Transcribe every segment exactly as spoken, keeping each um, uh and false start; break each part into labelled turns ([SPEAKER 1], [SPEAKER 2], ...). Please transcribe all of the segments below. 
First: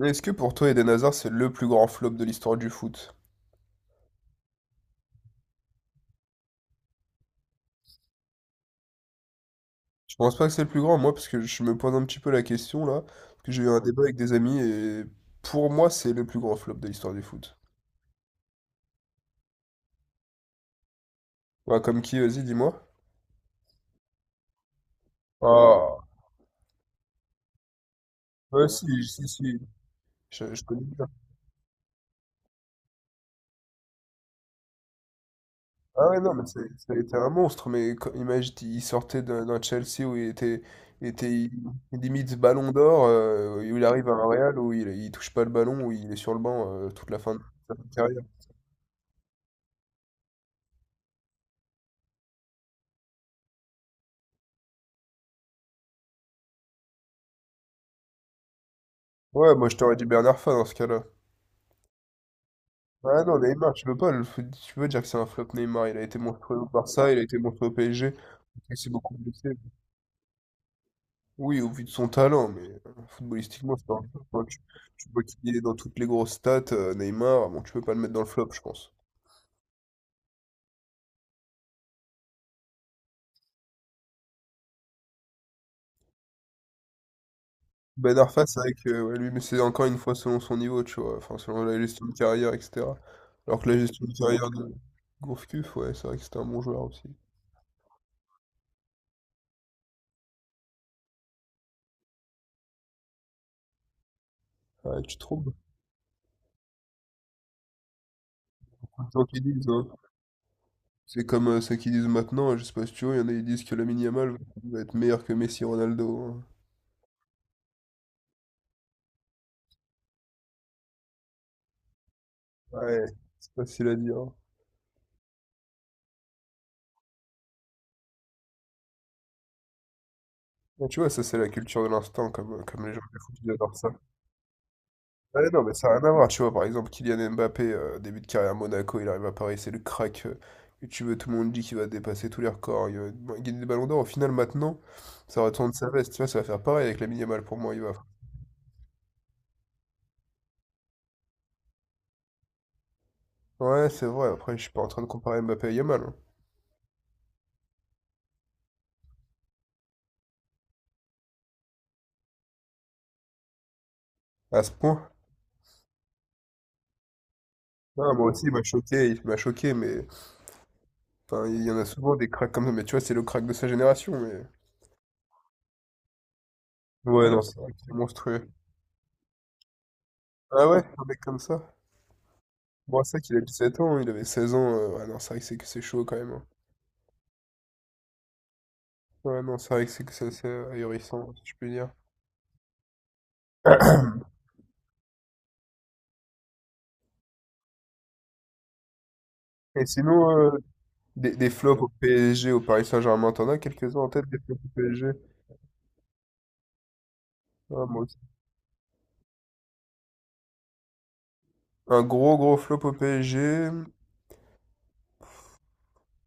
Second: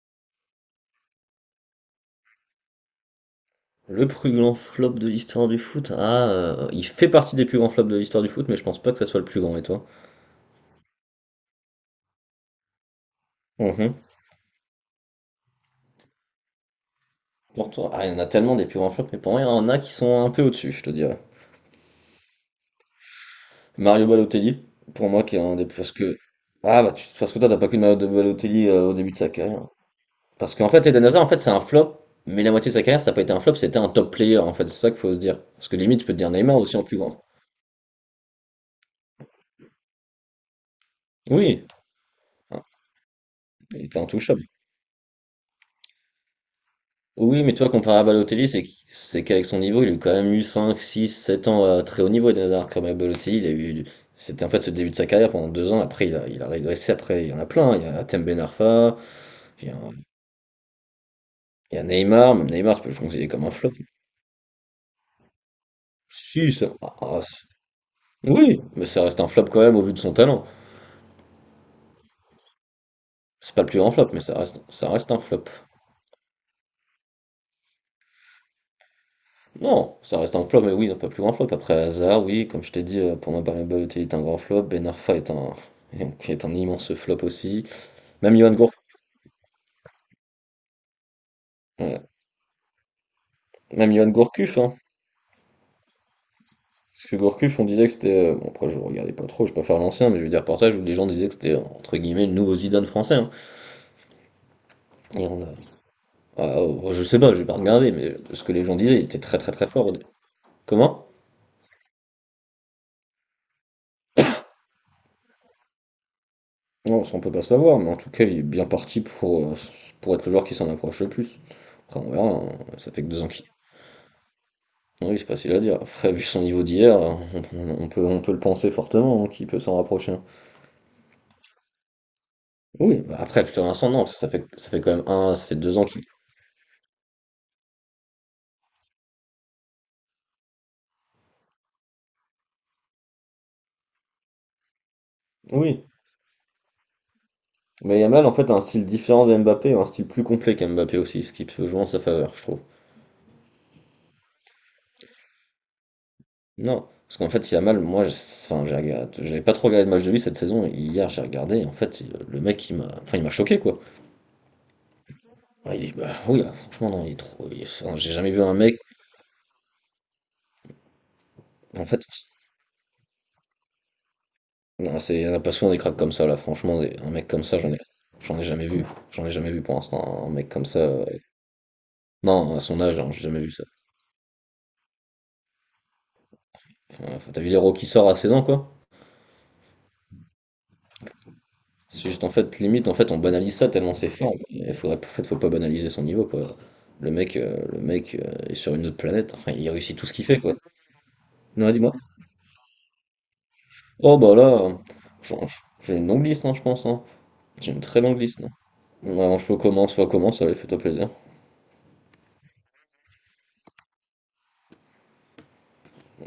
[SPEAKER 1] Mais est-ce que pour toi, Eden Hazard, c'est le plus grand flop de l'histoire du foot?
[SPEAKER 2] Le plus grand flop de l'histoire du foot? Ah, heu, il fait partie des plus grands flops de l'histoire du foot, mais je pense pas que ça soit le plus grand, et toi?
[SPEAKER 1] Je pense pas que c'est le plus grand, moi, parce que je me pose un petit peu la question là, parce que j'ai eu un
[SPEAKER 2] Mmh.
[SPEAKER 1] débat avec des amis et pour moi, c'est le plus grand flop de l'histoire du foot.
[SPEAKER 2] Pour toi? Ah, il y en a tellement des plus grands flops, mais pour moi, il y en a qui sont un peu au-dessus, je te dirais.
[SPEAKER 1] Ouais, comme qui, vas-y, dis-moi.
[SPEAKER 2] Mario Balotelli, pour moi, qui est un des plus... Parce
[SPEAKER 1] Ah,
[SPEAKER 2] que ah, bah, tu parce que toi, t'as pas qu'une Mario de
[SPEAKER 1] ouais,
[SPEAKER 2] Balotelli, heu,
[SPEAKER 1] si,
[SPEAKER 2] au début de
[SPEAKER 1] si,
[SPEAKER 2] sa
[SPEAKER 1] si,
[SPEAKER 2] carrière. Parce
[SPEAKER 1] je, je
[SPEAKER 2] qu'en
[SPEAKER 1] connais
[SPEAKER 2] fait, Eden
[SPEAKER 1] bien.
[SPEAKER 2] Hazard, en fait, c'est un flop, mais la moitié de sa carrière, ça a pas été un flop, c'était un top player, en fait, c'est ça qu'il faut se dire. Parce que limite, tu
[SPEAKER 1] Ah
[SPEAKER 2] peux te
[SPEAKER 1] ouais,
[SPEAKER 2] dire
[SPEAKER 1] non, mais
[SPEAKER 2] Neymar
[SPEAKER 1] c'est-
[SPEAKER 2] aussi en
[SPEAKER 1] ça a
[SPEAKER 2] plus
[SPEAKER 1] été
[SPEAKER 2] grand.
[SPEAKER 1] un monstre, mais quand- imagine, il sortait d'un d'un Chelsea où il était, il était
[SPEAKER 2] Oui,
[SPEAKER 1] limite
[SPEAKER 2] hein,
[SPEAKER 1] ballon d'or, euh, où
[SPEAKER 2] il
[SPEAKER 1] il
[SPEAKER 2] était
[SPEAKER 1] arrive à un
[SPEAKER 2] intouchable.
[SPEAKER 1] Real où il, il touche pas le ballon, où il est sur le banc euh, toute la fin de
[SPEAKER 2] Oui, mais toi,
[SPEAKER 1] sa
[SPEAKER 2] comparé à
[SPEAKER 1] carrière.
[SPEAKER 2] Balotelli, c'est qu- c'est qu'avec son niveau, il a eu quand même eu cinq, six, sept ans à très haut niveau. Et Nazar, comme à Balotelli, il a eu. C'était en fait ce début de sa carrière pendant deux ans. Après, il a, il a régressé. Après, il y en a plein, hein. Il y a Atem Ben Arfa,
[SPEAKER 1] Ouais, moi
[SPEAKER 2] il y
[SPEAKER 1] je
[SPEAKER 2] a,
[SPEAKER 1] t'aurais dit Bernard Fan dans ce cas-là.
[SPEAKER 2] il y a Neymar. Même Neymar, tu peux le
[SPEAKER 1] Ah
[SPEAKER 2] considérer
[SPEAKER 1] non,
[SPEAKER 2] comme un
[SPEAKER 1] Neymar,
[SPEAKER 2] flop.
[SPEAKER 1] tu peux pas le... tu peux dire que c'est un flop Neymar. Il a été
[SPEAKER 2] Si,
[SPEAKER 1] montré au
[SPEAKER 2] ça. Ah,
[SPEAKER 1] Barça, il
[SPEAKER 2] ah,
[SPEAKER 1] a été montré
[SPEAKER 2] c'est-
[SPEAKER 1] au P S G,
[SPEAKER 2] oui,
[SPEAKER 1] il
[SPEAKER 2] mais
[SPEAKER 1] s'est
[SPEAKER 2] ça
[SPEAKER 1] beaucoup
[SPEAKER 2] reste un flop
[SPEAKER 1] blessé.
[SPEAKER 2] quand même au vu de son talent.
[SPEAKER 1] Oui, au vu de son talent, mais euh,
[SPEAKER 2] C'est pas le
[SPEAKER 1] footballistiquement,
[SPEAKER 2] plus
[SPEAKER 1] c'est
[SPEAKER 2] grand
[SPEAKER 1] pas un
[SPEAKER 2] flop, mais
[SPEAKER 1] flop,
[SPEAKER 2] ça
[SPEAKER 1] hein. Tu,
[SPEAKER 2] reste, ça
[SPEAKER 1] tu
[SPEAKER 2] reste un
[SPEAKER 1] vois
[SPEAKER 2] flop.
[SPEAKER 1] qu'il est dans toutes les grosses stats, euh, Neymar, bon, tu peux pas le mettre dans le flop, je pense.
[SPEAKER 2] Non, ça reste un flop, mais oui, non, pas le plus grand flop. Après, Hazard, oui, comme je t'ai dit, euh, pour moi, Balotelli est un grand flop. Ben Arfa est un, est un immense flop aussi.
[SPEAKER 1] Ben
[SPEAKER 2] Même
[SPEAKER 1] Arfa,
[SPEAKER 2] Johan
[SPEAKER 1] c'est
[SPEAKER 2] Gour...
[SPEAKER 1] vrai que euh, ouais, lui, mais c'est encore une fois selon son niveau, tu vois, enfin, selon la
[SPEAKER 2] ouais.
[SPEAKER 1] gestion de carrière, et cetera. Alors que la
[SPEAKER 2] Même
[SPEAKER 1] gestion
[SPEAKER 2] Johan
[SPEAKER 1] de carrière
[SPEAKER 2] Gourcuff,
[SPEAKER 1] de
[SPEAKER 2] hein.
[SPEAKER 1] Gourcuff, ouais, c'est vrai que c'était un bon joueur aussi.
[SPEAKER 2] Parce que Gourcuff, on disait que c'était, euh, Bon, après, je regardais pas trop, je préfère l'ancien, mais j'ai vu des reportages où les gens disaient que c'était, entre guillemets, le nouveau Zidane français, hein.
[SPEAKER 1] Ouais, tu te
[SPEAKER 2] Et on a-
[SPEAKER 1] trompes.
[SPEAKER 2] Ah, oh, je sais pas, j'ai pas regardé, mais ce que les gens disaient, il était
[SPEAKER 1] Tant
[SPEAKER 2] très
[SPEAKER 1] qu'ils
[SPEAKER 2] très très
[SPEAKER 1] disent, hein.
[SPEAKER 2] fort. au dé- Comment?
[SPEAKER 1] C'est comme euh, ceux qui disent maintenant, je sais pas si tu vois, il y en a qui disent que Lamine Yamal va être meilleur que Messi Ronaldo, hein.
[SPEAKER 2] Non, ça on peut pas savoir, mais en tout cas, il est bien parti pour, euh, pour être le joueur qui s'en approche le plus. Après, on verra, hein, ça fait
[SPEAKER 1] Ouais,
[SPEAKER 2] que deux ans qu'il.
[SPEAKER 1] c'est facile à dire, hein.
[SPEAKER 2] Oui, c'est facile à dire. Après, vu son niveau d'hier, on, on peut, on peut le penser fortement, hein, qu'il peut s'en rapprocher.
[SPEAKER 1] Mais tu vois, ça c'est la culture de l'instant, comme, euh, comme les gens
[SPEAKER 2] Oui, bah
[SPEAKER 1] du foot,
[SPEAKER 2] après,
[SPEAKER 1] ils
[SPEAKER 2] plutôt
[SPEAKER 1] adorent ça.
[SPEAKER 2] Vincent, non, parce que ça fait, ça fait quand même un, ça
[SPEAKER 1] Ouais,
[SPEAKER 2] fait
[SPEAKER 1] non, mais
[SPEAKER 2] deux ans
[SPEAKER 1] ça n'a
[SPEAKER 2] qu'il.
[SPEAKER 1] rien à voir, tu vois, par exemple, Kylian Mbappé, euh, début de carrière à Monaco, il arrive à Paris, c'est le crack euh, que tu veux, tout le monde dit qu'il va dépasser tous les records, il va bon, gagner des ballons d'or, au final maintenant, ça retourne
[SPEAKER 2] Oui,
[SPEAKER 1] sa veste, tu vois, ça va faire pareil avec Lamine Yamal pour moi, il va.
[SPEAKER 2] mais Yamal en fait a un style différent de Mbappé, un style plus complet qu'Mbappé aussi, ce qui peut jouer en sa faveur, je trouve.
[SPEAKER 1] Ouais, c'est vrai, après je suis pas en train de comparer Mbappé à Yamal, hein.
[SPEAKER 2] Non, parce qu'en fait, si Yamal, moi, je- enfin, j'ai regardé- j'avais pas trop regardé de match de lui cette saison, et hier j'ai regardé, et en fait, il- le mec, il m'a, enfin, il m'a choqué, quoi.
[SPEAKER 1] À ce point.
[SPEAKER 2] Ouais, il est- bah, oui, ah, franchement, non, il est trop. Il- enfin,
[SPEAKER 1] Ah,
[SPEAKER 2] j'ai jamais
[SPEAKER 1] moi
[SPEAKER 2] vu
[SPEAKER 1] aussi, il
[SPEAKER 2] un
[SPEAKER 1] m'a
[SPEAKER 2] mec,
[SPEAKER 1] choqué, il m'a choqué, mais enfin, il y en
[SPEAKER 2] en
[SPEAKER 1] a
[SPEAKER 2] fait,
[SPEAKER 1] souvent des cracks comme ça, mais tu vois, c'est le crack de sa génération, mais...
[SPEAKER 2] non, c'est, on a pas souvent des cracks comme ça, là, franchement, des- un
[SPEAKER 1] Ouais,
[SPEAKER 2] mec
[SPEAKER 1] non, ouais,
[SPEAKER 2] comme
[SPEAKER 1] c'est
[SPEAKER 2] ça,
[SPEAKER 1] vrai
[SPEAKER 2] j'en
[SPEAKER 1] que
[SPEAKER 2] ai,
[SPEAKER 1] c'est
[SPEAKER 2] j'en ai
[SPEAKER 1] monstrueux.
[SPEAKER 2] jamais vu, j'en ai jamais vu pour l'instant, un mec comme
[SPEAKER 1] Ah
[SPEAKER 2] ça,
[SPEAKER 1] ouais, un
[SPEAKER 2] euh,
[SPEAKER 1] mec comme ça.
[SPEAKER 2] non, à son âge,
[SPEAKER 1] Bon,
[SPEAKER 2] hein,
[SPEAKER 1] c'est
[SPEAKER 2] j'ai
[SPEAKER 1] vrai qu'il a
[SPEAKER 2] jamais vu ça.
[SPEAKER 1] dix-sept ans, hein, il avait seize ans. euh, Ouais, non, c'est vrai que c'est que c'est chaud quand même, hein.
[SPEAKER 2] Enfin, t'as vu l'héros qui sort à 16 ans, quoi?
[SPEAKER 1] Ouais, non, c'est vrai que c'est que c'est assez ahurissant, si je puis dire.
[SPEAKER 2] C'est juste, en fait, limite, en fait, on banalise ça tellement c'est fort. Il faudrait, en fait, faut pas banaliser son niveau, quoi. Le mec, euh, le mec euh, est sur une autre planète. Enfin, il
[SPEAKER 1] Et
[SPEAKER 2] réussit tout ce qu'il
[SPEAKER 1] sinon,
[SPEAKER 2] fait,
[SPEAKER 1] euh,
[SPEAKER 2] quoi.
[SPEAKER 1] des, des
[SPEAKER 2] Non,
[SPEAKER 1] flops au
[SPEAKER 2] dis-moi.
[SPEAKER 1] P S G, au Paris Saint-Germain, t'en as quelques-uns en
[SPEAKER 2] Oh,
[SPEAKER 1] tête
[SPEAKER 2] bah
[SPEAKER 1] des
[SPEAKER 2] là,
[SPEAKER 1] flops au
[SPEAKER 2] euh,
[SPEAKER 1] P S G?
[SPEAKER 2] j'en- j'ai une longue liste, non, je pense, hein. J'ai une
[SPEAKER 1] Ah,
[SPEAKER 2] très
[SPEAKER 1] moi aussi.
[SPEAKER 2] longue liste, non? Ouais, je peux commencer, pas commencer, allez, fais-toi plaisir.
[SPEAKER 1] Un gros gros flop au P S G.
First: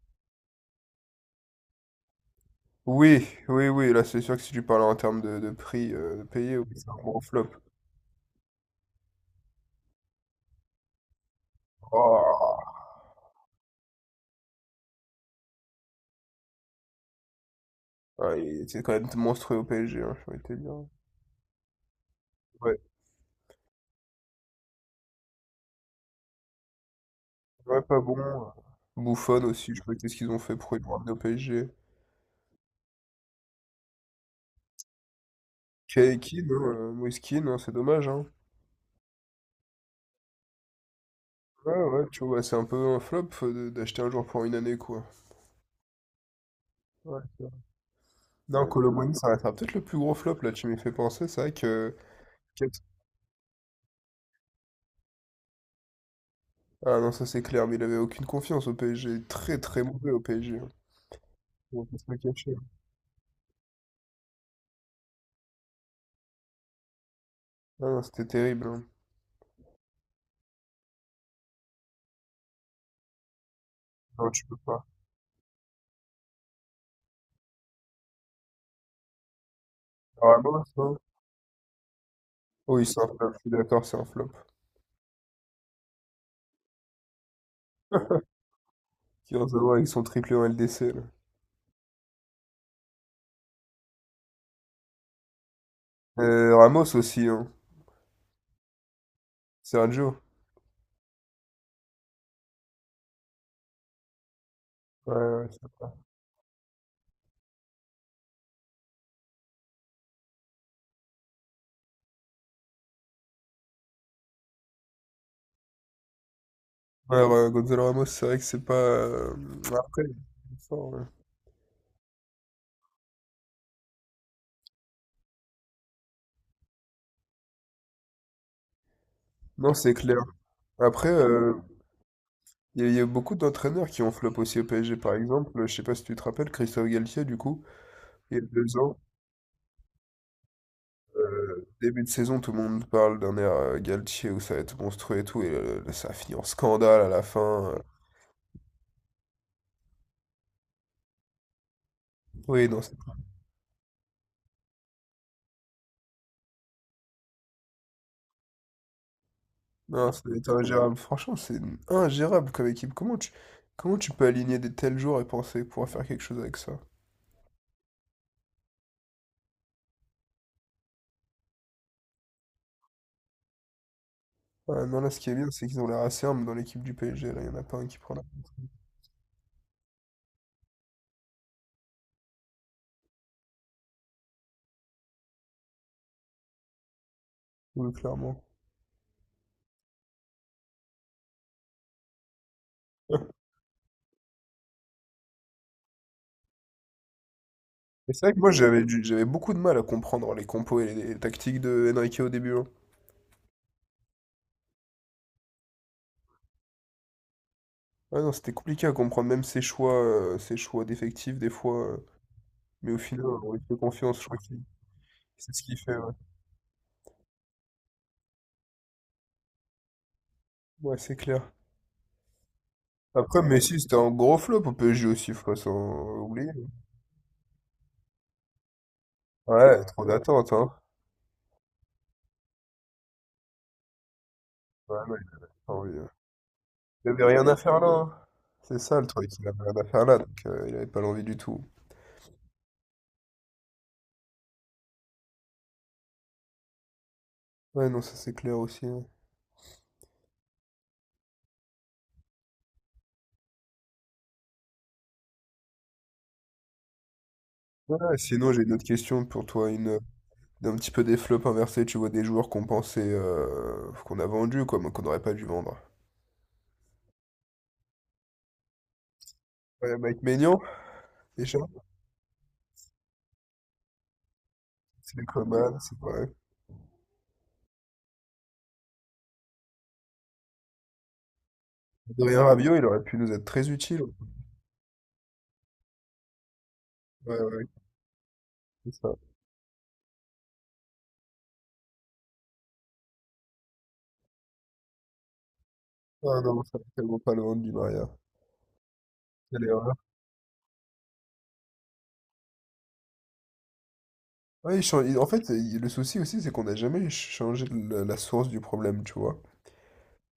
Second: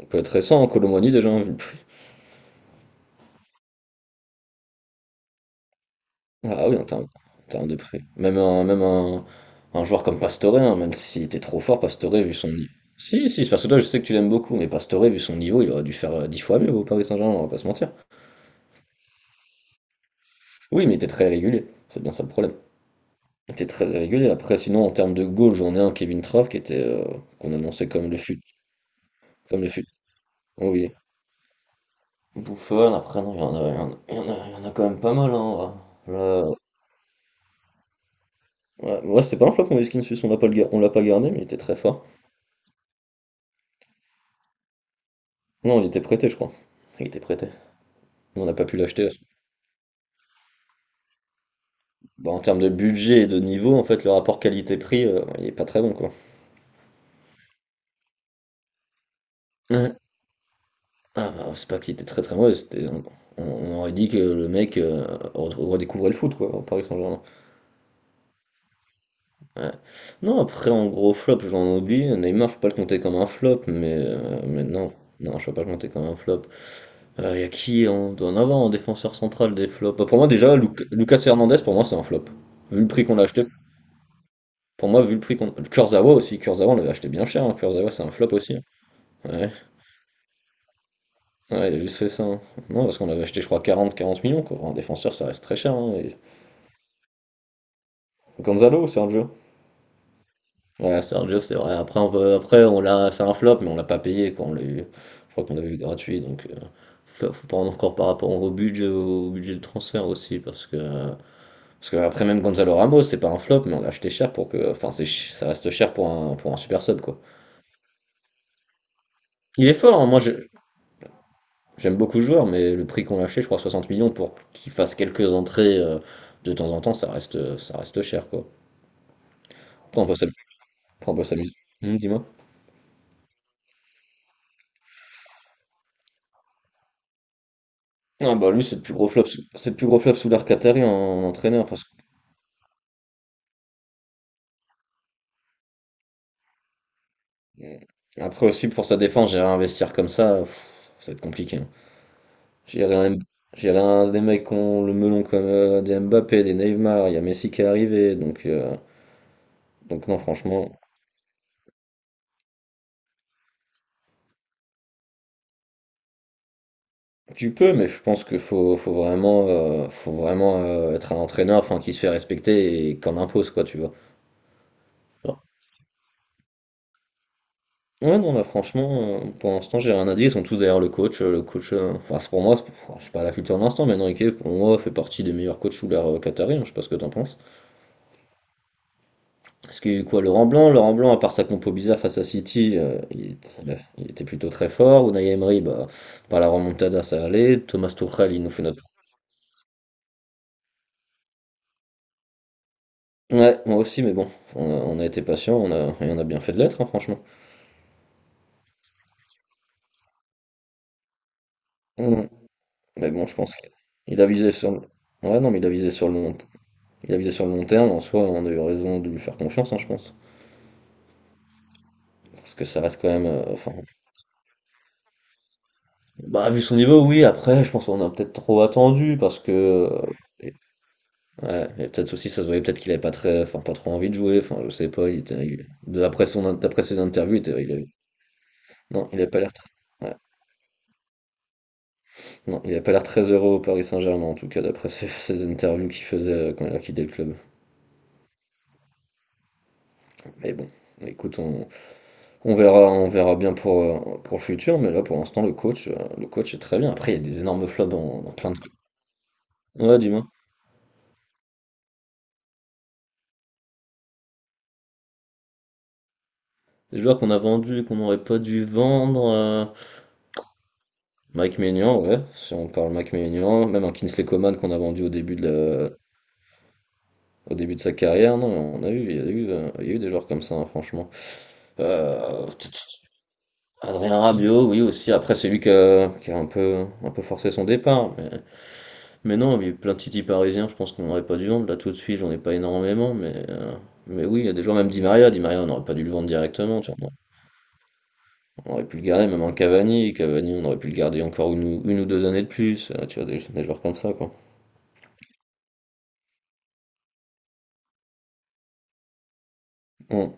[SPEAKER 2] On peut être récent, hein, Colomani, déjà, hein, vu-
[SPEAKER 1] Oui, oui, oui, là c'est sûr que si tu parles en termes de, de prix euh, de payé, oui,
[SPEAKER 2] Ah oui, en
[SPEAKER 1] c'est un
[SPEAKER 2] termes,
[SPEAKER 1] gros flop.
[SPEAKER 2] en termes de prix. Même un, même un, un joueur comme Pastore, hein, même si t'es trop fort, Pastore, vu son
[SPEAKER 1] Oh.
[SPEAKER 2] niveau. Si, si, c'est parce que toi, je sais que tu l'aimes beaucoup, mais Pastore, vu son niveau, il aurait dû faire euh, 10 fois mieux au Paris Saint-Germain, on va pas se mentir.
[SPEAKER 1] Ouais, il- c'est quand même monstrueux au P S G, hein, ça aurait été bien.
[SPEAKER 2] Oui, mais il était très régulier. C'est bien ça le problème.
[SPEAKER 1] Ouais,
[SPEAKER 2] Il était très régulier. Après, sinon, en termes de goal, j'en ai un, Kevin Trapp, qui était, euh, qu'on
[SPEAKER 1] ouais,
[SPEAKER 2] annonçait
[SPEAKER 1] pas
[SPEAKER 2] comme
[SPEAKER 1] bon.
[SPEAKER 2] le fut.
[SPEAKER 1] Bouffon
[SPEAKER 2] Comme le
[SPEAKER 1] aussi, je sais
[SPEAKER 2] fut.
[SPEAKER 1] pas qu'est-ce qu'ils ont fait
[SPEAKER 2] Oh,
[SPEAKER 1] pour le
[SPEAKER 2] oui.
[SPEAKER 1] ramener au P S G.
[SPEAKER 2] Bouffon, après, non, il y en a, il y en a, il y en a, il y en a quand même pas mal, hein.
[SPEAKER 1] Keiki,
[SPEAKER 2] Là,
[SPEAKER 1] non, euh, Moïskine, non, c'est dommage, hein.
[SPEAKER 2] ouais, ouais, c'est pas un flop, Moïse Kean Sus, on l'a pas, le gar- on l'a pas gardé, mais il était
[SPEAKER 1] Ouais,
[SPEAKER 2] très fort.
[SPEAKER 1] ouais, tu vois, c'est un peu un flop euh, de- d'acheter un joueur pour une année, quoi.
[SPEAKER 2] Non, il était prêté, je crois. Il était
[SPEAKER 1] Ouais, c'est
[SPEAKER 2] prêté.
[SPEAKER 1] vrai.
[SPEAKER 2] Nous, on n'a pas
[SPEAKER 1] Non,
[SPEAKER 2] pu
[SPEAKER 1] Kolo
[SPEAKER 2] l'acheter.
[SPEAKER 1] Muani,
[SPEAKER 2] parce que-
[SPEAKER 1] ça restera peut-être le plus gros flop, là, tu m'y fais penser, c'est vrai que...
[SPEAKER 2] Bah, en termes de
[SPEAKER 1] Quatre.
[SPEAKER 2] budget et de niveau, en fait, le rapport qualité-prix, euh, il est pas très bon, quoi.
[SPEAKER 1] Ah non, ça c'est clair, mais il avait aucune confiance au P S G, très très
[SPEAKER 2] Ouais.
[SPEAKER 1] mauvais au P S G, hein.
[SPEAKER 2] Ah, bah, c'est pas
[SPEAKER 1] On va
[SPEAKER 2] qu'il
[SPEAKER 1] pas se
[SPEAKER 2] était
[SPEAKER 1] le
[SPEAKER 2] très très
[SPEAKER 1] cacher,
[SPEAKER 2] mauvais,
[SPEAKER 1] hein.
[SPEAKER 2] c'était... On, on aurait dit que le mec euh, redécouvrait le foot, quoi, au Paris Saint-Germain.
[SPEAKER 1] Ah non, c'était terrible, hein.
[SPEAKER 2] Ouais. Non, après, en gros flop, j'en oublie. Neymar, je peux pas le compter comme un flop, mais,
[SPEAKER 1] Non,
[SPEAKER 2] euh,
[SPEAKER 1] tu peux
[SPEAKER 2] mais
[SPEAKER 1] pas.
[SPEAKER 2] non. Non, je peux pas le compter comme un flop. Il y a qui On doit en avoir en défenseur central des flops. Bah, pour moi, déjà,
[SPEAKER 1] Vraiment,
[SPEAKER 2] Luc-
[SPEAKER 1] ça.
[SPEAKER 2] Lucas Hernandez, pour moi, c'est un flop. Vu
[SPEAKER 1] Oui,
[SPEAKER 2] le
[SPEAKER 1] c'est
[SPEAKER 2] prix
[SPEAKER 1] un
[SPEAKER 2] qu'on l'a
[SPEAKER 1] flop, je
[SPEAKER 2] acheté.
[SPEAKER 1] suis d'accord, c'est un flop.
[SPEAKER 2] Pour moi, vu le prix qu'on... Kurzawa aussi, Kurzawa on l'avait acheté bien cher, hein. Kurzawa c'est un flop aussi, hein.
[SPEAKER 1] Qui vont
[SPEAKER 2] Ouais.
[SPEAKER 1] savoir avec son triplé en L D C, là.
[SPEAKER 2] Ouais, il a juste fait ça, hein. Non, parce qu'on l'avait acheté je crois quarante, quarante millions, quoi. Un défenseur, ça reste très cher, hein, et-
[SPEAKER 1] Euh, Ramos aussi, hein.
[SPEAKER 2] Gonzalo ou Sergio?
[SPEAKER 1] Sergio.
[SPEAKER 2] Ouais, Sergio c'est vrai. Après, on peut- Après on l'a... c'est un flop, mais on l'a pas payé quand on l'a eu.
[SPEAKER 1] Ouais,
[SPEAKER 2] Je crois
[SPEAKER 1] ouais,
[SPEAKER 2] qu'on
[SPEAKER 1] c'est
[SPEAKER 2] l'avait eu
[SPEAKER 1] ça.
[SPEAKER 2] gratuit, donc euh, faut faut prendre encore par rapport au budget, au budget de transfert aussi, parce que. Parce que après même Gonzalo Ramos, c'est pas un flop, mais on l'a acheté cher pour que. Enfin, c'est... ch- ça reste cher pour un, pour un, super sub, quoi.
[SPEAKER 1] Ouais, ouais, Gonzalo Ramos, c'est vrai que c'est pas. euh,
[SPEAKER 2] Il est fort,
[SPEAKER 1] Après,
[SPEAKER 2] hein, moi je,
[SPEAKER 1] il est fort, ouais.
[SPEAKER 2] j'aime beaucoup le joueur, mais le prix qu'on l'a acheté, je crois 60 millions, pour qu'il fasse quelques entrées euh, de temps en temps, ça reste, ça reste cher, quoi.
[SPEAKER 1] Non, c'est
[SPEAKER 2] Après, on peut
[SPEAKER 1] clair.
[SPEAKER 2] s'amuser.
[SPEAKER 1] Après,
[SPEAKER 2] Après, on peut
[SPEAKER 1] euh,
[SPEAKER 2] s'amuser. Hum, dis-moi.
[SPEAKER 1] il y, a il y a beaucoup d'entraîneurs qui ont flop aussi au P S G, par exemple. Je sais pas si tu te rappelles, Christophe Galtier, du coup,
[SPEAKER 2] Ah
[SPEAKER 1] il y a
[SPEAKER 2] bah lui, c'est
[SPEAKER 1] deux
[SPEAKER 2] le plus
[SPEAKER 1] ans,
[SPEAKER 2] gros flop, sous- c'est le plus gros flop sous l'ère qatari en, en entraîneur, parce que...
[SPEAKER 1] début de saison, tout le monde parle d'un air euh, Galtier où ça va être monstrueux et tout, et euh, ça a fini en scandale à la fin. Euh.
[SPEAKER 2] Hmm. Après aussi, pour sa défense, gérer un vestiaire comme ça, pff, ça va être compliqué, hein.
[SPEAKER 1] Oui, non,
[SPEAKER 2] Gérer un, gérer un- des mecs qui ont le melon comme euh, des Mbappé, des Neymar, il y a Messi qui est arrivé, donc... euh, donc
[SPEAKER 1] non,
[SPEAKER 2] non,
[SPEAKER 1] ça doit être
[SPEAKER 2] franchement...
[SPEAKER 1] ingérable. Franchement, c'est ingérable comme équipe. Comment tu, comment tu peux aligner des tels joueurs et penser pouvoir faire quelque chose avec ça?
[SPEAKER 2] Tu peux, mais je pense qu'il faut, faut vraiment, euh, faut vraiment euh, être un entraîneur enfin, qui se fait respecter et qu'on impose, quoi, tu vois.
[SPEAKER 1] Ah, non, là, ce qui est
[SPEAKER 2] Genre.
[SPEAKER 1] bien, c'est qu'ils ont l'air assez humbles dans l'équipe du P S G. Là, il n'y en a pas un qui prend
[SPEAKER 2] Ouais,
[SPEAKER 1] la
[SPEAKER 2] non, bah, franchement, euh, pour l'instant, j'ai rien à dire. Ils sont tous derrière le coach. euh, Le coach, euh, enfin, c'est pour moi, c'est pour- enfin, je sais pas la culture de l'instant, mais Enrique, pour moi, fait partie des meilleurs coachs sous l'ère euh, qatari, hein, je sais pas ce que t'en penses.
[SPEAKER 1] boule, clairement.
[SPEAKER 2] Parce qu'il quoi, Laurent Blanc? Laurent Blanc, à part sa compo bizarre face à City, euh, il, était il était plutôt très fort. Unai Emery, bah, par la remontada, ça allait. Thomas
[SPEAKER 1] Mais c'est
[SPEAKER 2] Tuchel,
[SPEAKER 1] vrai que
[SPEAKER 2] il
[SPEAKER 1] moi,
[SPEAKER 2] nous fait
[SPEAKER 1] j'avais
[SPEAKER 2] notre...
[SPEAKER 1] du- j'avais beaucoup de mal à comprendre les compos et les, les tactiques de Enrique au début, hein.
[SPEAKER 2] Ouais, moi aussi, mais bon, on a, on a été patient, on a, et on a bien fait de l'être, hein, franchement.
[SPEAKER 1] Ah non, c'était compliqué à comprendre, même ses choix, euh, ses choix d'effectifs, des fois. Euh,
[SPEAKER 2] Mm.
[SPEAKER 1] mais au
[SPEAKER 2] Mais
[SPEAKER 1] final,
[SPEAKER 2] bon, je
[SPEAKER 1] on
[SPEAKER 2] pense
[SPEAKER 1] lui fait confiance,
[SPEAKER 2] qu'il
[SPEAKER 1] je
[SPEAKER 2] a
[SPEAKER 1] crois que
[SPEAKER 2] visé sur le... Ouais, non,
[SPEAKER 1] c'est
[SPEAKER 2] mais
[SPEAKER 1] ce
[SPEAKER 2] il a
[SPEAKER 1] qu'il
[SPEAKER 2] visé
[SPEAKER 1] fait.
[SPEAKER 2] sur
[SPEAKER 1] Ouais,
[SPEAKER 2] le long... Il a visé sur le long terme, en soi, on a eu raison de lui faire confiance, hein, je pense.
[SPEAKER 1] ouais, c'est clair.
[SPEAKER 2] Parce que ça reste quand même...
[SPEAKER 1] Après,
[SPEAKER 2] euh, enfin...
[SPEAKER 1] Messi, c'était un gros flop au P S G aussi, faut pas s'en
[SPEAKER 2] Bah,
[SPEAKER 1] oublier.
[SPEAKER 2] vu son niveau, oui, après, je pense qu'on a peut-être trop attendu, parce que...
[SPEAKER 1] Ouais,
[SPEAKER 2] euh,
[SPEAKER 1] trop d'attente,
[SPEAKER 2] et-
[SPEAKER 1] hein.
[SPEAKER 2] Ouais, et peut-être aussi, ça se voyait peut-être qu'il avait pas très... Enfin, pas trop envie de jouer, enfin, je sais
[SPEAKER 1] Ouais,
[SPEAKER 2] pas,
[SPEAKER 1] non,
[SPEAKER 2] il
[SPEAKER 1] il
[SPEAKER 2] était...
[SPEAKER 1] avait
[SPEAKER 2] il-
[SPEAKER 1] pas envie,
[SPEAKER 2] de-
[SPEAKER 1] ouais.
[SPEAKER 2] D'après son... D'après ses
[SPEAKER 1] Il avait
[SPEAKER 2] interviews, il
[SPEAKER 1] rien à
[SPEAKER 2] était... il
[SPEAKER 1] faire là,
[SPEAKER 2] avait...
[SPEAKER 1] hein. C'est ça le
[SPEAKER 2] Non, il avait
[SPEAKER 1] truc,
[SPEAKER 2] pas
[SPEAKER 1] il
[SPEAKER 2] l'air...
[SPEAKER 1] avait
[SPEAKER 2] très-
[SPEAKER 1] rien à faire là, donc euh, il avait pas l'envie du tout.
[SPEAKER 2] Non, il n'a pas l'air très heureux au Paris Saint-Germain, en tout cas, d'après ses, ses interviews qu'il faisait euh, quand il a quitté le club.
[SPEAKER 1] Ouais, non, ça c'est clair aussi, hein.
[SPEAKER 2] Mais bon, écoute, on, on verra, on verra bien pour, euh, pour le futur, mais là, pour l'instant, le coach, euh, le coach est très bien. Après, il y a des énormes flops
[SPEAKER 1] Ouais,
[SPEAKER 2] dans, dans plein
[SPEAKER 1] sinon
[SPEAKER 2] de...
[SPEAKER 1] j'ai une
[SPEAKER 2] clubs.
[SPEAKER 1] autre question pour toi, une
[SPEAKER 2] Ouais, dis-moi.
[SPEAKER 1] d'un petit peu des flops inversés, tu vois, des joueurs qu'on pensait euh, qu'on a vendus, quoi, mais qu'on n'aurait pas dû vendre.
[SPEAKER 2] Des joueurs qu'on a vendus, qu'on n'aurait pas dû vendre. euh,
[SPEAKER 1] Ouais, Mike Maignan, déjà,
[SPEAKER 2] Mike Maignan, ouais, si on parle Mike Maignan, même un Kingsley Coman qu'on a vendu au
[SPEAKER 1] c'est les
[SPEAKER 2] début de
[SPEAKER 1] Coman,
[SPEAKER 2] la-
[SPEAKER 1] c'est vrai.
[SPEAKER 2] au début de sa carrière. Non, on a eu, il y a eu, euh, il y a eu des joueurs comme ça, hein, franchement.
[SPEAKER 1] Adrien
[SPEAKER 2] Euh,
[SPEAKER 1] Rabiot, il aurait pu nous être très utile.
[SPEAKER 2] Adrien Rabiot, oui aussi. Après, c'est lui qui a, qui a un peu, un peu
[SPEAKER 1] Ouais,
[SPEAKER 2] forcé son
[SPEAKER 1] ouais,
[SPEAKER 2] départ. Mais,
[SPEAKER 1] c'est ça.
[SPEAKER 2] mais non, il y a eu plein de titis parisiens, je pense qu'on n'aurait pas dû vendre. Là, tout de suite, j'en ai pas énormément. Mais, euh, mais oui, il y a des joueurs, même Di Maria. Di Maria, on n'aurait pas dû le vendre
[SPEAKER 1] Ah non, ça
[SPEAKER 2] directement, tu
[SPEAKER 1] ne
[SPEAKER 2] vois.
[SPEAKER 1] vaut pas le vendre du Maria.
[SPEAKER 2] On aurait pu le garder, même un
[SPEAKER 1] Quelle erreur.
[SPEAKER 2] Cavani. Cavani, on aurait pu le garder encore une, ou- une ou deux années de plus. Euh, tu vois, des, des joueurs comme ça, quoi.
[SPEAKER 1] Ouais, il change- il- en fait, il- le souci aussi, c'est qu'on n'a jamais changé la, la source du problème, tu vois.
[SPEAKER 2] Hum,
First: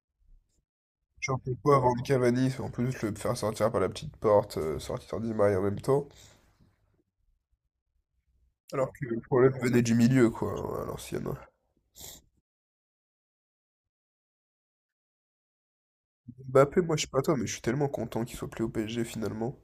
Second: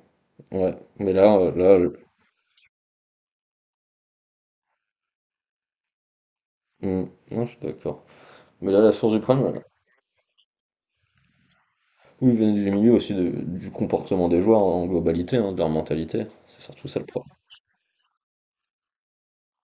[SPEAKER 2] ouais. Mais là,
[SPEAKER 1] Genre,
[SPEAKER 2] euh,
[SPEAKER 1] pourquoi
[SPEAKER 2] là, je-
[SPEAKER 1] vendre Cavani, en plus le faire sortir par la petite porte, euh, sortir d'Imaï en même temps,
[SPEAKER 2] hum, non, je suis d'accord. Mais là, la
[SPEAKER 1] alors que
[SPEAKER 2] source
[SPEAKER 1] le
[SPEAKER 2] du problème,
[SPEAKER 1] problème
[SPEAKER 2] voilà.
[SPEAKER 1] venait du milieu, quoi, hein, à l'ancienne.
[SPEAKER 2] Oui, il vient du milieu aussi de- du comportement des joueurs en globalité, hein, de leur mentalité. C'est
[SPEAKER 1] Mbappé,
[SPEAKER 2] surtout
[SPEAKER 1] moi,
[SPEAKER 2] ça
[SPEAKER 1] je
[SPEAKER 2] le
[SPEAKER 1] sais pas
[SPEAKER 2] problème.
[SPEAKER 1] toi, mais je suis tellement content qu'il soit plus au P S G, finalement.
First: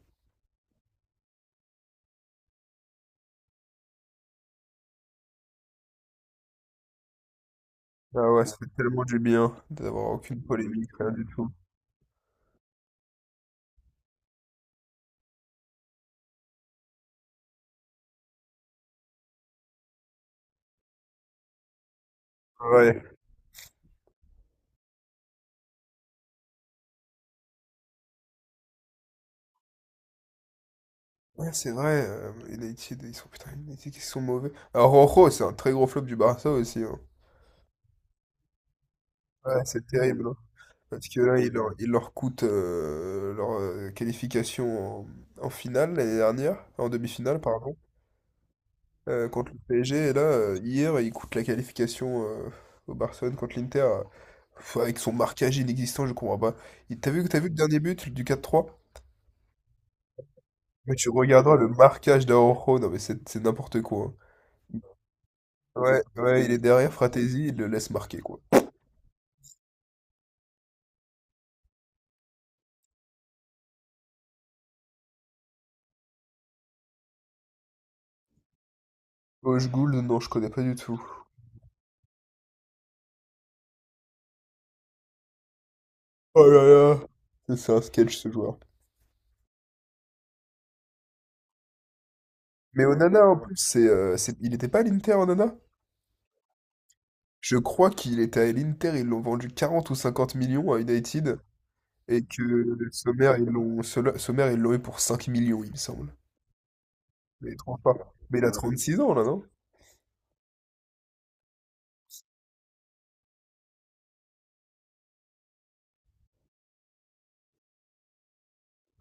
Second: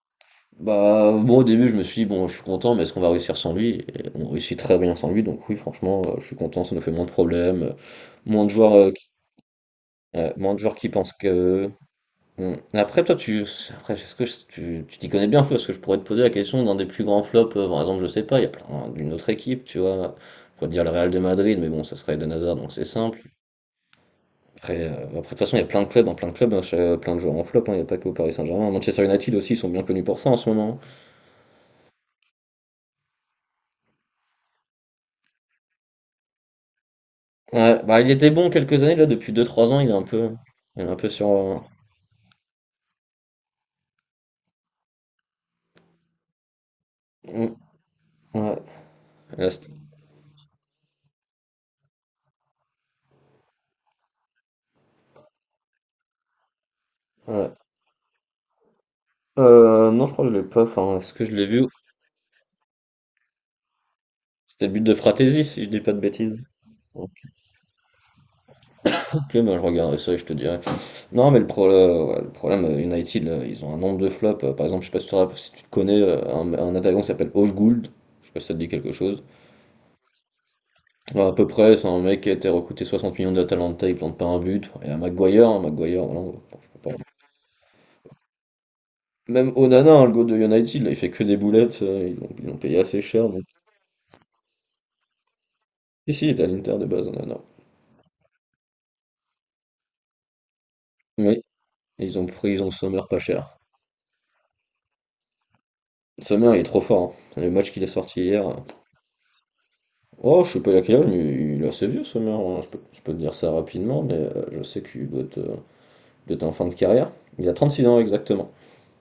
[SPEAKER 2] Bah, moi au début, je me suis dit, bon, je suis content, mais est-ce qu'on va réussir sans lui? Et on réussit très bien sans lui, donc oui, franchement, euh, je suis content, ça nous fait moins de problèmes, euh,
[SPEAKER 1] Ah
[SPEAKER 2] moins
[SPEAKER 1] ouais,
[SPEAKER 2] de
[SPEAKER 1] ça fait
[SPEAKER 2] joueurs, euh,
[SPEAKER 1] tellement
[SPEAKER 2] qui,
[SPEAKER 1] du bien d'avoir
[SPEAKER 2] ouais,
[SPEAKER 1] aucune
[SPEAKER 2] moins de joueurs qui
[SPEAKER 1] polémique, rien
[SPEAKER 2] pensent
[SPEAKER 1] du tout.
[SPEAKER 2] que. Hmm. Après, toi, tu, après, est-ce que je- tu tu t'y connais bien un peu? Parce que je pourrais te poser la question d'un des plus grands flops. Euh, par exemple, je sais pas, il y a plein d'une autre équipe, tu vois, on pourrait te dire le Real de Madrid, mais bon, ça serait Eden Hazard, donc c'est
[SPEAKER 1] Ouais.
[SPEAKER 2] simple. Après, euh, après, de toute façon, il y a plein de clubs, hein, plein de clubs, hein, ch- plein de joueurs en flop, hein, il n'y a pas que au Paris Saint-Germain. Manchester United aussi, ils sont bien connus pour ça en ce moment.
[SPEAKER 1] Ouais, c'est vrai, euh, United, ils sont, putain, United, ils sont mauvais. Alors, Rojo, c'est un très gros flop du Barça aussi, hein.
[SPEAKER 2] Ouais, bah, il était bon quelques années, là, depuis deux
[SPEAKER 1] Ouais,
[SPEAKER 2] trois ans,
[SPEAKER 1] c'est
[SPEAKER 2] il est un
[SPEAKER 1] terrible.
[SPEAKER 2] peu, il est un
[SPEAKER 1] Parce
[SPEAKER 2] peu
[SPEAKER 1] que
[SPEAKER 2] sur.
[SPEAKER 1] là, il
[SPEAKER 2] Euh,
[SPEAKER 1] leur, il leur coûte euh, leur euh, qualification en, en finale l'année dernière, en demi-finale,
[SPEAKER 2] mm.
[SPEAKER 1] pardon,
[SPEAKER 2] Ouais,
[SPEAKER 1] euh,
[SPEAKER 2] là,
[SPEAKER 1] contre le
[SPEAKER 2] c'était
[SPEAKER 1] P S G. Et là, euh, hier, il coûte la qualification euh, au Barcelone contre l'Inter. Euh, pff, avec son marquage inexistant, je comprends pas. Il- T'as vu, t'as vu
[SPEAKER 2] ouais.
[SPEAKER 1] le dernier but du quatre trois?
[SPEAKER 2] Euh, non, je crois que je l'ai pas.
[SPEAKER 1] Mais
[SPEAKER 2] Enfin,
[SPEAKER 1] tu
[SPEAKER 2] est-ce que je l'ai
[SPEAKER 1] regarderas le
[SPEAKER 2] vu?
[SPEAKER 1] marquage d'Araujo, non mais c'est c'est n'importe quoi,
[SPEAKER 2] C'était le but de Fratesi, si je
[SPEAKER 1] hein.
[SPEAKER 2] dis pas de
[SPEAKER 1] Ouais, ouais,
[SPEAKER 2] bêtises.
[SPEAKER 1] il est derrière
[SPEAKER 2] Ok,
[SPEAKER 1] Fratesi, il le laisse marquer, quoi.
[SPEAKER 2] bah, je regarderai ça et je te dirai. Non, mais le, pro- euh, ouais, le problème, euh, United, là, ils ont un nombre de flops. Euh, Par exemple, je sais pas si tu, te si tu te connais, euh, un, un attaquant qui s'appelle Højgård. Je sais pas si ça te dit quelque chose.
[SPEAKER 1] Hoche Gould, non, je connais pas du tout.
[SPEAKER 2] Ouais, à peu près, c'est un mec qui a été recruté soixante millions d'Atalanta, il plante pas un but. Il y a Maguire, hein, Maguire, voilà, on-
[SPEAKER 1] Oh là
[SPEAKER 2] je peux pas.
[SPEAKER 1] là, c'est c'est un sketch ce joueur.
[SPEAKER 2] Même Onana, hein, le goal de United, là, il fait que des boulettes, euh, ils l'ont ils l'ont payé
[SPEAKER 1] Mais
[SPEAKER 2] assez
[SPEAKER 1] Onana,
[SPEAKER 2] cher.
[SPEAKER 1] en
[SPEAKER 2] Donc…
[SPEAKER 1] plus, c'est, euh, c'est- il n'était pas à l'Inter, Onana?
[SPEAKER 2] Si, si, il était à l'Inter de base, Onana.
[SPEAKER 1] Je crois qu'il était à l'Inter, ils l'ont vendu quarante ou cinquante millions à United,
[SPEAKER 2] Oui, ils
[SPEAKER 1] et
[SPEAKER 2] ont pris, ils ont
[SPEAKER 1] que
[SPEAKER 2] Sommer pas
[SPEAKER 1] Sommer, ils
[SPEAKER 2] cher.
[SPEAKER 1] l'ont Sol- Sommer, ils l'ont eu pour cinq millions, il me semble.
[SPEAKER 2] Sommer, il est trop fort, hein. Le
[SPEAKER 1] Mais,
[SPEAKER 2] match
[SPEAKER 1] trop
[SPEAKER 2] qu'il a
[SPEAKER 1] pas.
[SPEAKER 2] sorti
[SPEAKER 1] Mais il
[SPEAKER 2] hier.
[SPEAKER 1] a
[SPEAKER 2] euh,
[SPEAKER 1] trente-six ans, là, non?
[SPEAKER 2] Oh, je sais pas il a quel âge, mais il est assez vieux, Sommer, hein. Je peux, je peux te dire ça rapidement, mais euh, je sais qu'il doit être, euh, doit être en fin de carrière. Il a trente-six ans exactement.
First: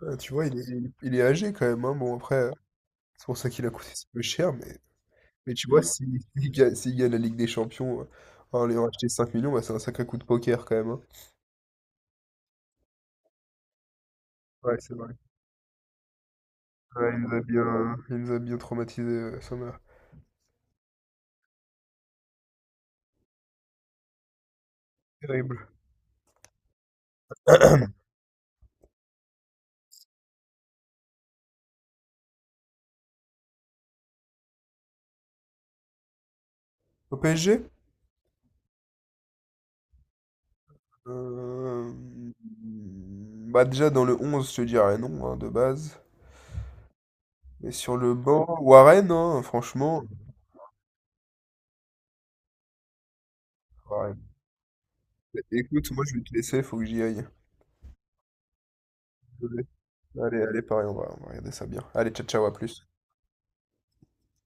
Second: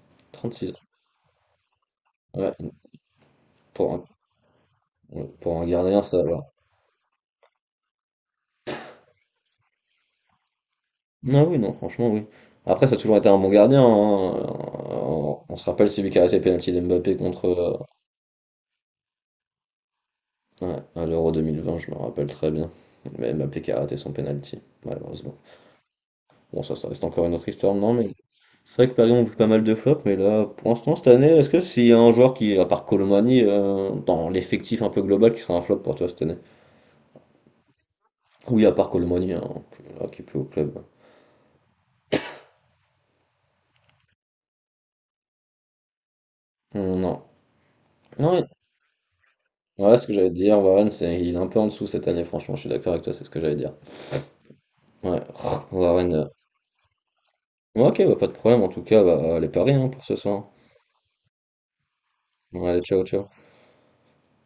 [SPEAKER 1] Euh, tu vois, il est,
[SPEAKER 2] trente-six ans.
[SPEAKER 1] il est- il est âgé quand même, hein. Bon, après, euh,
[SPEAKER 2] Ouais,
[SPEAKER 1] c'est pour ça qu'il a coûté
[SPEAKER 2] pour un,
[SPEAKER 1] si peu cher, mais,
[SPEAKER 2] ouais,
[SPEAKER 1] mais
[SPEAKER 2] pour un
[SPEAKER 1] tu vois,
[SPEAKER 2] gardien,
[SPEAKER 1] si-
[SPEAKER 2] ça
[SPEAKER 1] s'il
[SPEAKER 2] va.
[SPEAKER 1] gagne, s'il gagne la Ligue des Champions euh, en l'ayant acheté cinq millions, bah, c'est un sacré coup de poker quand même, hein.
[SPEAKER 2] Non, oui, non, franchement, oui. Après, ça a toujours été un bon gardien, hein. Euh,
[SPEAKER 1] Ouais, c'est vrai.
[SPEAKER 2] On, on se rappelle celui qui a arrêté le penalty
[SPEAKER 1] Ouais,
[SPEAKER 2] d'Mbappé
[SPEAKER 1] il nous a
[SPEAKER 2] contre,
[SPEAKER 1] bien,
[SPEAKER 2] euh,
[SPEAKER 1] euh, il nous a bien traumatisé, euh, Sommer.
[SPEAKER 2] ouais, à l'Euro deux mille vingt, je me rappelle très bien. Mais Mbappé qui a raté son penalty, malheureusement.
[SPEAKER 1] Terrible.
[SPEAKER 2] Bon, ça, ça reste encore une autre histoire, non, mais c'est vrai que Paris ont vu pas mal de flops, mais là, pour l'instant, cette année, est-ce que s'il y a un joueur qui, à part Colomani, euh, dans l'effectif un peu global, qui sera un flop pour toi cette année?
[SPEAKER 1] Au P S G?
[SPEAKER 2] Oui, à part Colomani, hein, là, qui est plus au club.
[SPEAKER 1] Euh, hmm, Bah déjà dans le onze je te dirais non, hein, de base.
[SPEAKER 2] Hum, Non.
[SPEAKER 1] Mais sur le
[SPEAKER 2] Non, oui.
[SPEAKER 1] banc, Warren, hein,
[SPEAKER 2] Ouais,
[SPEAKER 1] franchement.
[SPEAKER 2] ce que j'allais te dire, Warren, c'est, il est un peu en dessous cette année, franchement, je suis d'accord avec toi, c'est ce que j'allais dire.
[SPEAKER 1] Warren.
[SPEAKER 2] Ouais, oh,
[SPEAKER 1] Écoute, moi
[SPEAKER 2] Warren.
[SPEAKER 1] je vais
[SPEAKER 2] euh,
[SPEAKER 1] te laisser, faut que j'y aille.
[SPEAKER 2] ouais, ok, bah, pas de problème, en tout cas, bah, les
[SPEAKER 1] Désolé.
[SPEAKER 2] paris hein, pour ce
[SPEAKER 1] Allez,
[SPEAKER 2] soir.
[SPEAKER 1] allez, pareil, on va, on va regarder ça bien. Allez, ciao, ciao, à
[SPEAKER 2] Ouais, allez,
[SPEAKER 1] plus.
[SPEAKER 2] ciao, ciao.